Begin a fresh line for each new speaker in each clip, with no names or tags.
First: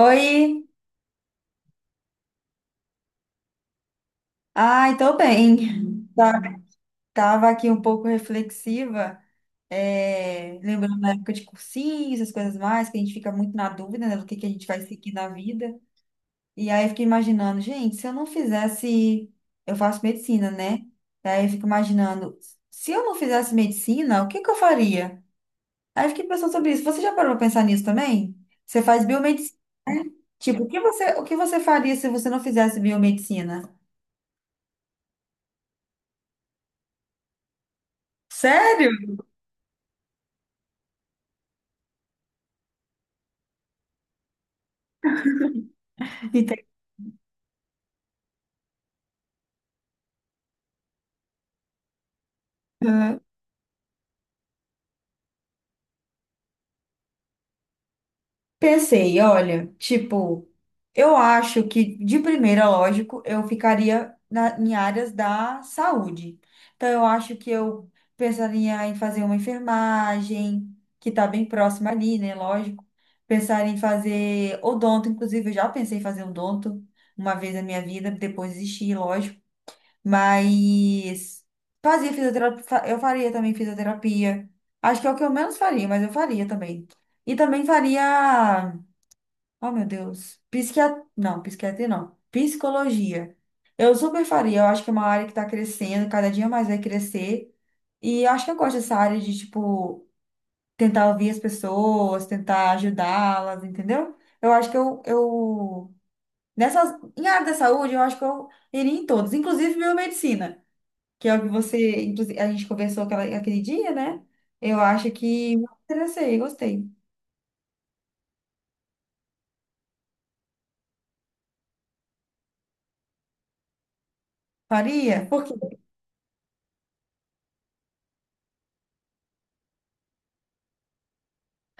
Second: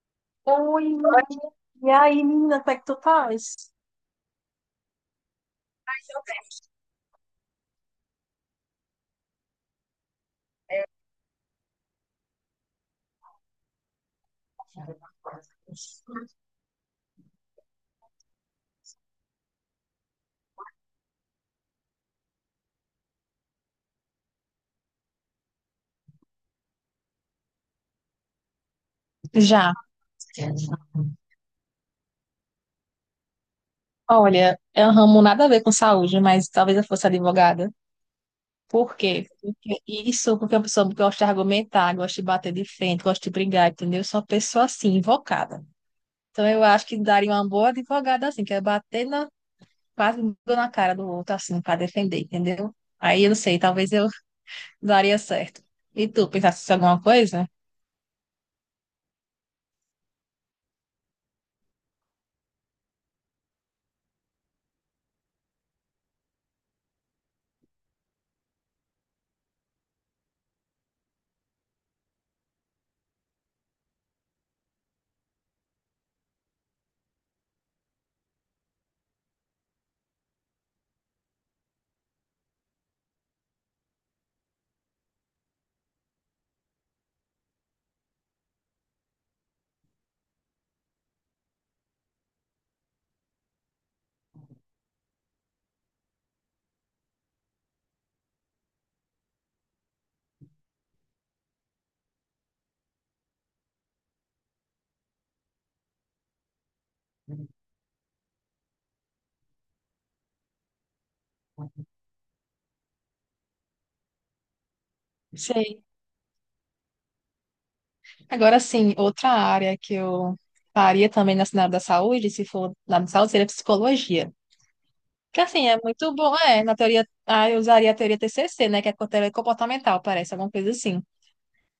Oi,
Oi, e aí, menina, como é que tu faz?
ai, tô bem. Tá- Tava aqui um pouco reflexiva, lembrando da época de cursinho, essas coisas mais, que a gente fica muito na dúvida, né, do que a gente vai seguir na vida. E aí eu fiquei imaginando, gente, se eu não fizesse, eu faço medicina, né? E aí eu fico imaginando, se eu não fizesse medicina, o que que eu faria? Aí eu fiquei pensando sobre isso. Você já parou pra pensar nisso também? Você faz biomedicina,
Já.
né? Tipo, o que você faria se você não fizesse biomedicina?
Olha, é um ramo nada a ver com saúde, mas talvez eu fosse advogada.
Sério?
Por quê? Porque isso, porque é uma pessoa que gosta de argumentar, gosta de bater de frente, gosta de brigar, entendeu? Eu sou uma pessoa assim, invocada. Então eu acho que daria uma boa advogada assim, que é bater na, quase na cara do outro assim, para defender, entendeu?
Uhum.
Aí eu não sei, talvez eu daria certo. E tu, pensasse em alguma coisa?
Pensei, olha, tipo, eu acho que de primeira, lógico, eu ficaria em áreas da saúde. Então, eu acho que eu pensaria em fazer uma enfermagem, que está bem próxima ali, né? Lógico. Pensaria em fazer odonto, inclusive, eu já pensei em fazer odonto uma vez na minha vida, depois desisti, lógico. Mas fazia fisioterapia, eu faria também fisioterapia. Acho que é o que eu menos faria, mas eu faria também. E também faria, oh meu Deus, psiquiatria não, psicologia. Eu super faria, eu acho que é uma área que tá crescendo, cada dia mais vai crescer. E eu acho que eu gosto dessa área de, tipo, tentar ouvir as pessoas, tentar ajudá-las, entendeu? Eu acho que eu nessas, em área da saúde, eu acho que eu iria em todas, inclusive biomedicina que é o que você, inclusive, a gente conversou aquele dia, né? Eu acho que me
Sei.
interessei, gostei.
Agora sim, outra área que eu faria também na área da saúde, se for lá na da saúde, seria psicologia.
Faria?
Que
Por quê?
assim, é muito bom, é, na teoria, eu usaria a teoria TCC, né, que é a teoria comportamental, parece, alguma coisa assim.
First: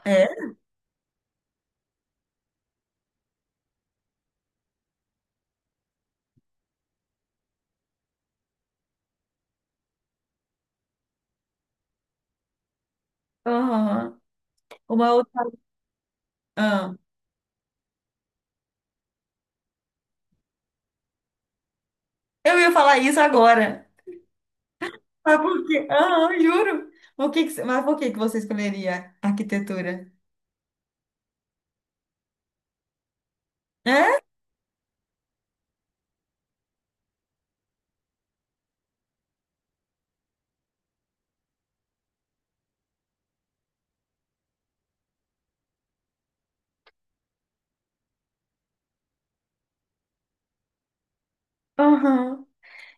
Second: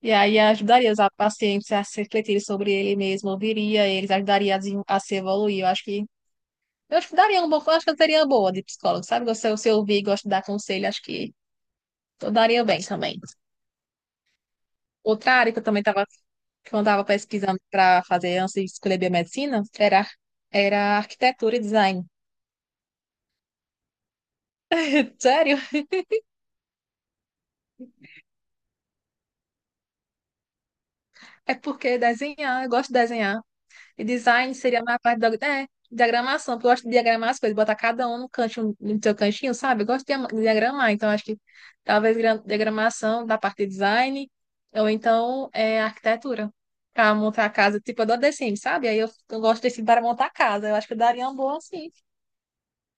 E aí
É?
ajudaria os pacientes a se refletirem sobre ele mesmo, ouviria eles, ajudaria a, a se evoluir. Eu acho que daria um bom, eu acho que eu teria uma boa de psicólogo, sabe? Se eu ouvir, gosto de dar conselho, acho que eu daria bem também.
Aham. Uma
Outra
outra.
área que eu também tava, que eu
Ah.
andava pesquisando para fazer antes de escolher biomedicina era arquitetura e design.
Eu ia falar isso agora. Mas
Sério?
por quê? Aham, juro. Por que que você- Mas por que que você escolheria arquitetura?
É porque desenhar, eu gosto de desenhar. E
É?
design seria mais a parte da diagramação, porque eu gosto de diagramar as coisas, botar cada um no cantinho, no seu cantinho, sabe? Eu gosto de diagramar, então acho que talvez diagramação da parte de design, ou então arquitetura. Pra montar a casa, tipo, eu dou The Sims, sabe? Aí eu gosto desse para montar a casa. Eu acho que eu daria um bom, assim,
Aham.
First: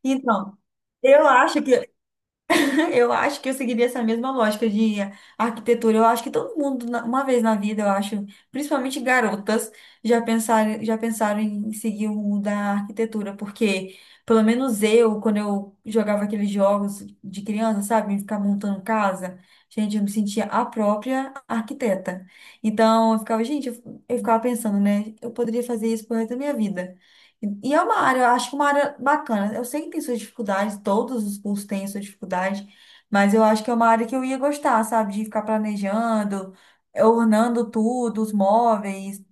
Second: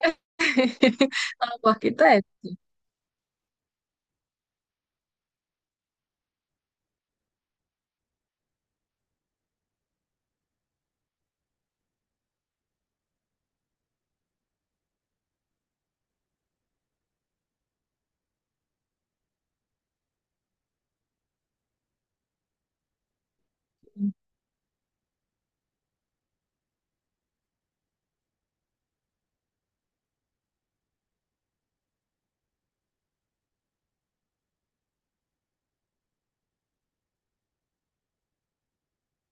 Então, eu
um
acho que
arquiteto.
eu acho que eu seguiria essa mesma lógica de arquitetura. Eu acho que todo mundo, uma vez na vida, eu acho, principalmente garotas, já pensaram em seguir o rumo da arquitetura, porque pelo menos eu, quando eu jogava aqueles jogos de criança, sabe, ficar montando casa, gente, eu me sentia a própria arquiteta. Então, eu ficava, gente, eu ficava pensando, né, eu poderia fazer isso pro resto da minha vida. E é uma área, eu acho que uma área bacana. Eu sei que tem suas dificuldades, todos os cursos têm suas dificuldades, mas eu acho que é uma área que eu ia gostar, sabe? De ficar planejando, ornando tudo, os móveis.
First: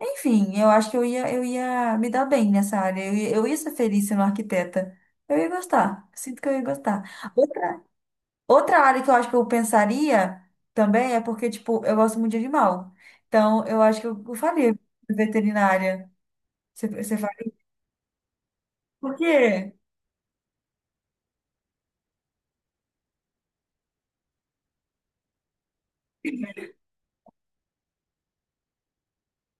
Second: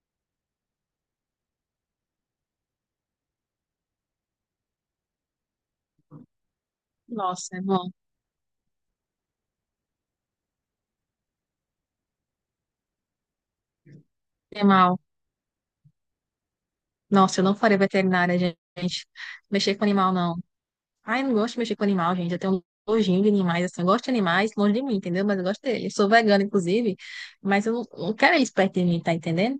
Enfim, eu acho que eu ia me dar bem nessa área. Eu ia ser feliz sendo arquiteta. Eu ia gostar. Sinto que eu ia gostar.
Nossa, é
Outra,
bom.
outra área que eu acho que eu pensaria também é porque, tipo, eu gosto muito de animal. Então, eu acho que eu faria
Animal.
veterinária. Você
Nossa, eu não
faria?
farei veterinária, gente.
Por quê?
Mexer com animal, não. Ai, eu não gosto de mexer com animal, gente. Eu tenho um nojinho de animais, assim. Eu gosto de animais longe de mim, entendeu? Mas eu gosto deles. Eu sou vegana, inclusive, mas eu não quero eles perto de mim, tá entendendo?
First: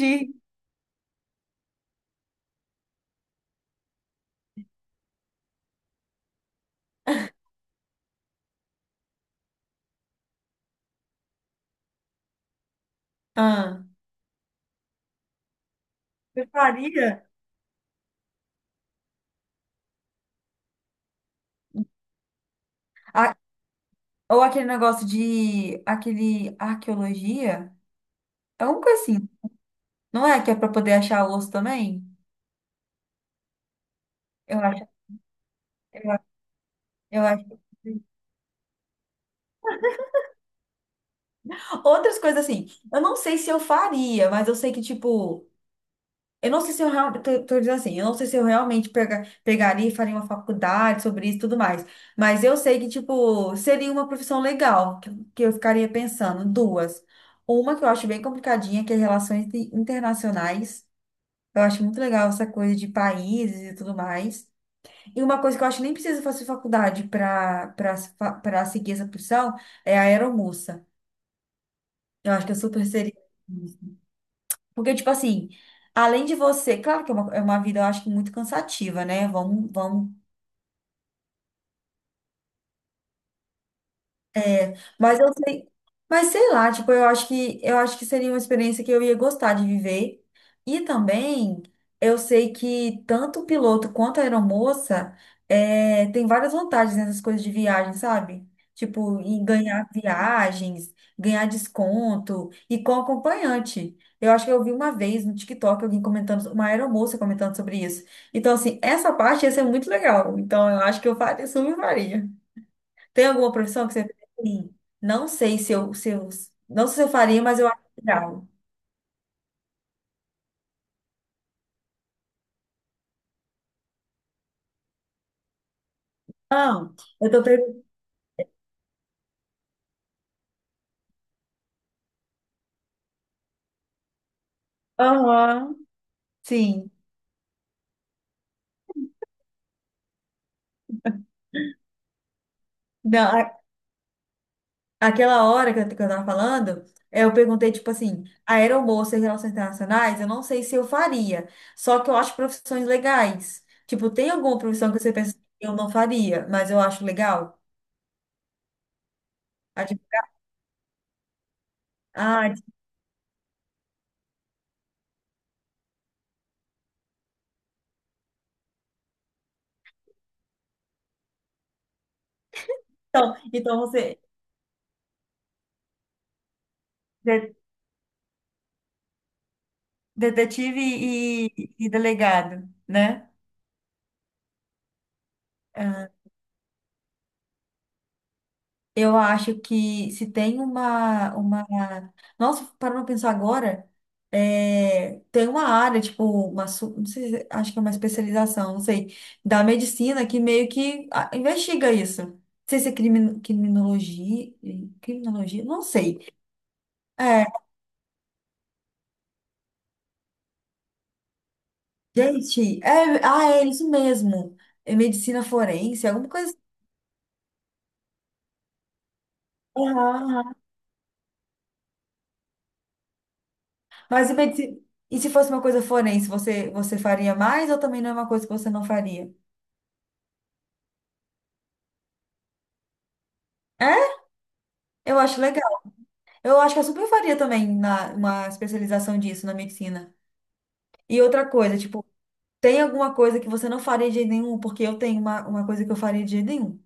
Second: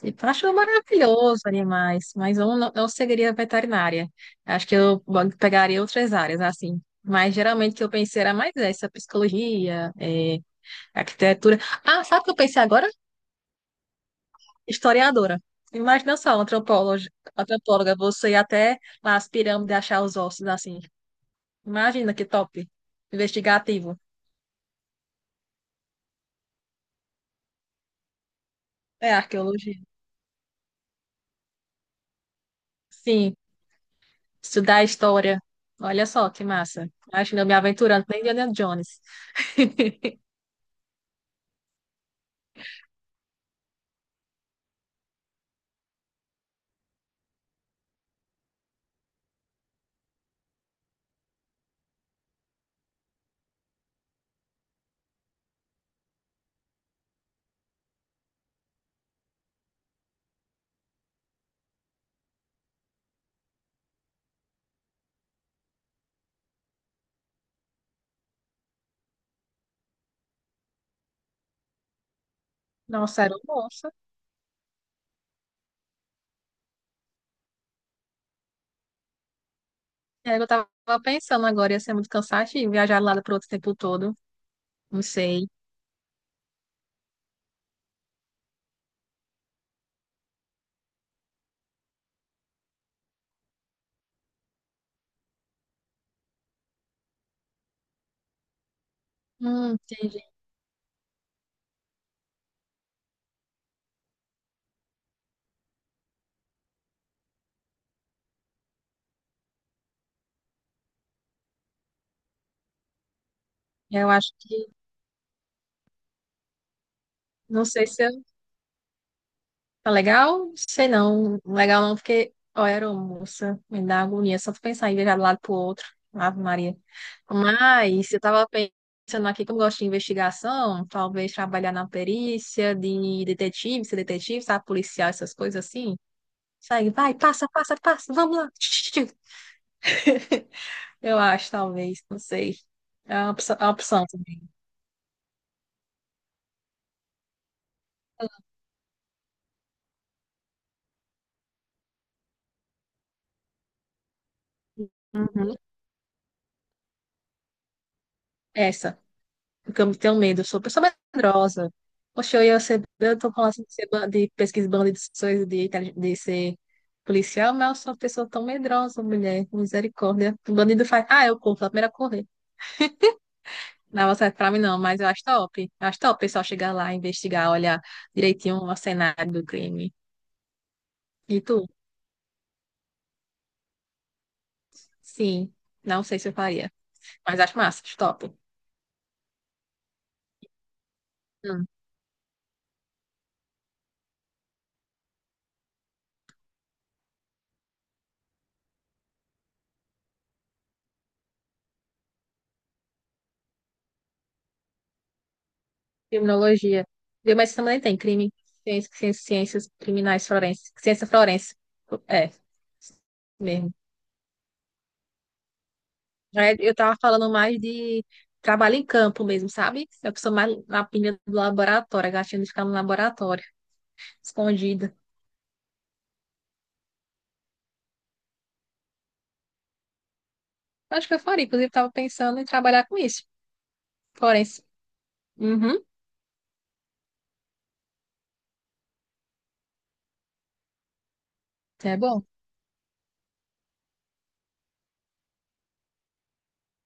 Tipo, eu acho maravilhoso animais, mas eu não, não seguiria veterinária. Acho que eu pegaria outras áreas, assim. Mas geralmente o que eu pensei era mais essa, psicologia, arquitetura. Ah, sabe o que eu pensei agora?
Ah,
Historiadora. Imagina só,
eu
antropóloga,
faria.
antropóloga, você ir até lá as pirâmides achar os ossos assim. Imagina que top. Investigativo.
Ou aquele negócio de. Aquele. Arqueologia? É uma coisa
É
assim.
arqueologia.
Não é que é para poder achar osso também?
Sim,
Eu
estudar
acho.
história. Olha
Eu acho.
só que massa.
Eu
Imagina
acho.
eu me aventurando que nem Indiana Jones.
Outras coisas assim. Eu não sei se eu faria, mas eu sei que, tipo, eu não sei se eu realmente. Tô dizendo assim. Eu não sei se eu realmente pegaria e faria uma faculdade sobre isso e tudo mais. Mas eu sei que, tipo, seria uma profissão legal. Que eu ficaria pensando. Duas. Uma que eu acho bem complicadinha, que é relações internacionais. Eu acho muito legal essa coisa de países e tudo mais. E uma coisa que eu acho que nem precisa fazer faculdade para seguir essa profissão é a aeromoça. Eu acho que eu super
Nossa,
seria.
era um monstro.
Porque, tipo assim, além de você, claro que é uma vida, eu acho que muito cansativa, né? Vamos.
É, eu tava pensando agora, ia ser muito cansativo viajar lá para outro tempo todo.
É,
Não
mas eu
sei.
sei, mas sei lá, tipo, eu acho que seria uma experiência que eu ia gostar de viver. E também eu sei que tanto o piloto quanto a aeromoça tem várias vantagens nessas coisas de viagem, sabe? Tipo, em ganhar
Entendi.
viagens, ganhar desconto e com acompanhante. Eu acho que eu vi uma vez no TikTok alguém comentando, uma aeromoça comentando sobre isso. Então, assim, essa parte ia ser muito legal. Então, eu acho que eu faria, super faria. Tem alguma profissão que você
Eu
pensa
acho
assim?
que.
Não sei se eu, se eu, não sei se eu faria, mas
Não
eu acho
sei se eu.
legal.
Tá legal? Sei não. Legal não, porque, ó, era moça, me dá agonia só de pensar em viajar de um lado pro outro. Ave Maria.
Não, eu tô perguntando.
Mas eu tava pensando aqui, como eu gosto de investigação, talvez trabalhar na perícia de detetive, ser detetive, sabe, policial, essas coisas
Aham,
assim.
sim.
Segue, vai, passa, passa, passa, vamos lá. Eu acho, talvez, não sei.
Não, a-
É uma opção também.
aquela hora que eu tava falando, eu perguntei, tipo assim, aeromoça e relações internacionais, eu não sei se eu faria. Só que eu acho profissões legais. Tipo, tem alguma profissão que você pensa que
Uhum.
eu não faria, mas eu acho legal?
Essa. Porque
Ah,
eu
tipo,
tenho medo, eu sou uma pessoa medrosa. Poxa, eu
ah,
ia ser, eu tô falando assim de, ser, de pesquisa de banda de sonhos, de, de ser policial, mas eu sou uma pessoa tão medrosa, mulher, misericórdia. O bandido faz, eu corro, sou a primeira a correr.
então, então
Não,
você,
você pra mim não, mas eu acho top. Eu acho top o pessoal chegar lá, investigar,
de-
olhar direitinho o cenário do crime.
detetive
E tu?
e delegado, né?
Sim, não
Ah.
sei se eu faria, mas acho massa, acho top.
Eu acho que se tem uma... Nossa, para não pensar agora, é, tem uma área, tipo, não sei, acho que é uma especialização, não sei, da medicina que meio que ah, investiga isso. Não sei se é criminologia, criminologia, não sei.
Criminologia. Viu?
É,
Mas também tem crime, ciências, criminais forenses, ciência forense. É,
gente, é, ah, é
mesmo.
isso mesmo. É medicina forense, alguma coisa
É,
assim.
eu tava falando mais de trabalho em campo mesmo, sabe? Eu
Aham,
sou mais
aham.
na pilha do laboratório, a gatinha de ficar no laboratório,
Mas e, medici-
escondida.
e se fosse uma coisa forense, você faria mais, ou também não é uma coisa que você não faria?
Acho que eu faria, inclusive tava pensando em trabalhar com isso,
É?
forense.
Eu acho legal.
Uhum,
Eu acho que eu super faria também na, uma especialização disso na medicina. E outra coisa,
é
tipo,
bom.
tem alguma coisa que você não faria de jeito nenhum? Porque eu tenho uma coisa que eu faria de jeito nenhum.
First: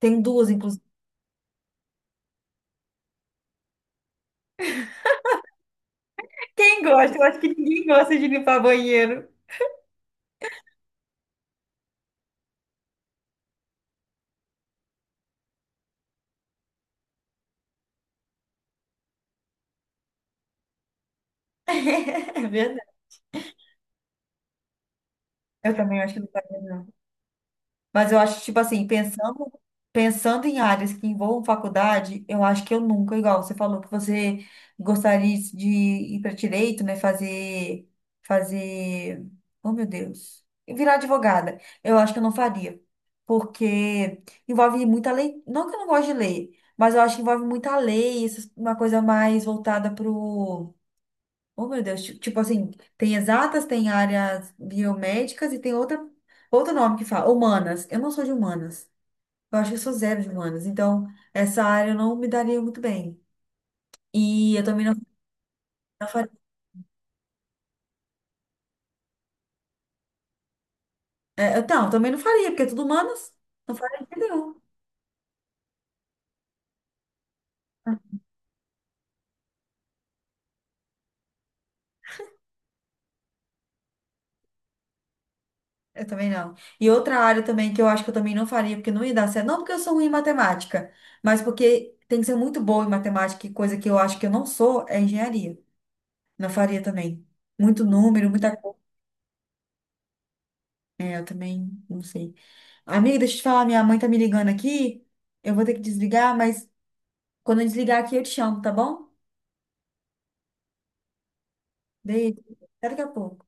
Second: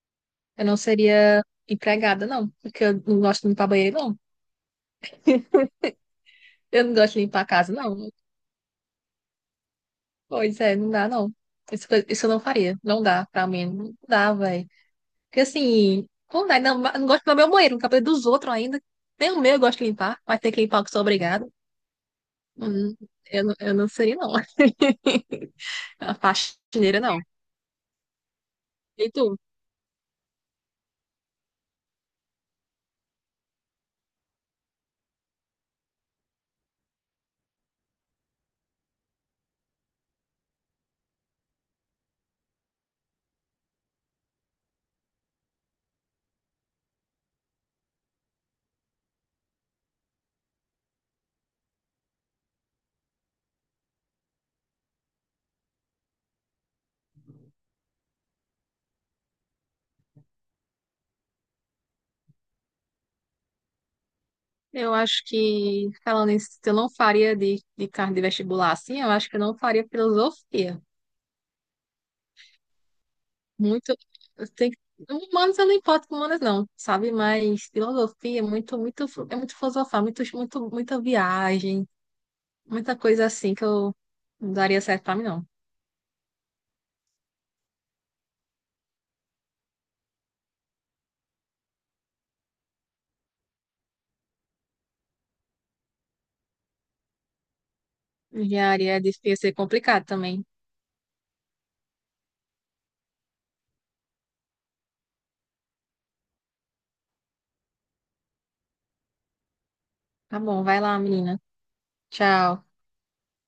Tem duas,
Eu não
inclusive.
seria empregada, não, porque eu não gosto de limpar banheiro, não.
Quem
Eu não gosto
gosta?
de
Eu acho
limpar a
que
casa,
ninguém
não.
gosta de limpar banheiro.
Pois é, não dá não. Isso eu não faria. Não dá pra mim. Não dá, velho. Porque assim, não dá. Não, não gosto do meu banheiro, no cabelo dos outros ainda. Nem o meu eu gosto de limpar, mas tem que limpar que sou obrigada.
É
Hum,
verdade.
eu não seria, não.
Eu também acho
A
que não faria.
faxineira, não.
Mas eu acho, tipo assim,
E tu?
pensando em áreas que envolvam faculdade, eu acho que eu nunca, igual você falou que você gostaria de ir para direito, né? Fazer, oh meu Deus, virar advogada. Eu acho que eu não faria, porque envolve muita lei. Não que eu não gosto de lei, mas eu acho que envolve muita lei, essas- uma coisa mais voltada para oh, meu Deus, tipo assim, tem exatas, tem áreas biomédicas e tem outro nome que fala, humanas. Eu não sou de humanas. Eu acho que eu sou zero de humanas. Então, essa área eu não me daria muito bem. E eu também
Eu
não,
acho que,
não faria.
falando isso, eu não faria de carne de vestibular assim, eu acho que eu não faria filosofia.
É, eu, não, eu também não faria, porque é tudo humanas. Não
Muito.
faria de jeito nenhum.
Tem, humanas eu não importo com humanas, não, sabe? Mas
Ah,
filosofia é muito, muito, é muito filosofar, muito, muito, muita viagem, muita coisa assim que eu não daria certo pra mim, não.
eu também não. E outra área também que eu acho que eu também não faria, porque não ia dar certo. Não porque eu sou ruim em matemática, mas porque tem que ser muito boa em matemática, e coisa que eu acho que eu não sou é engenharia. Não faria também. Muito número, muita...
Engenharia é difícil, é complicado também.
É, eu também não sei. Amiga, deixa eu te falar, minha mãe tá me ligando aqui. Eu vou ter que desligar, mas quando eu desligar aqui eu te chamo, tá bom?
Tá bom, vai lá, menina.
Beijo.
Tchau.
Até daqui a pouco.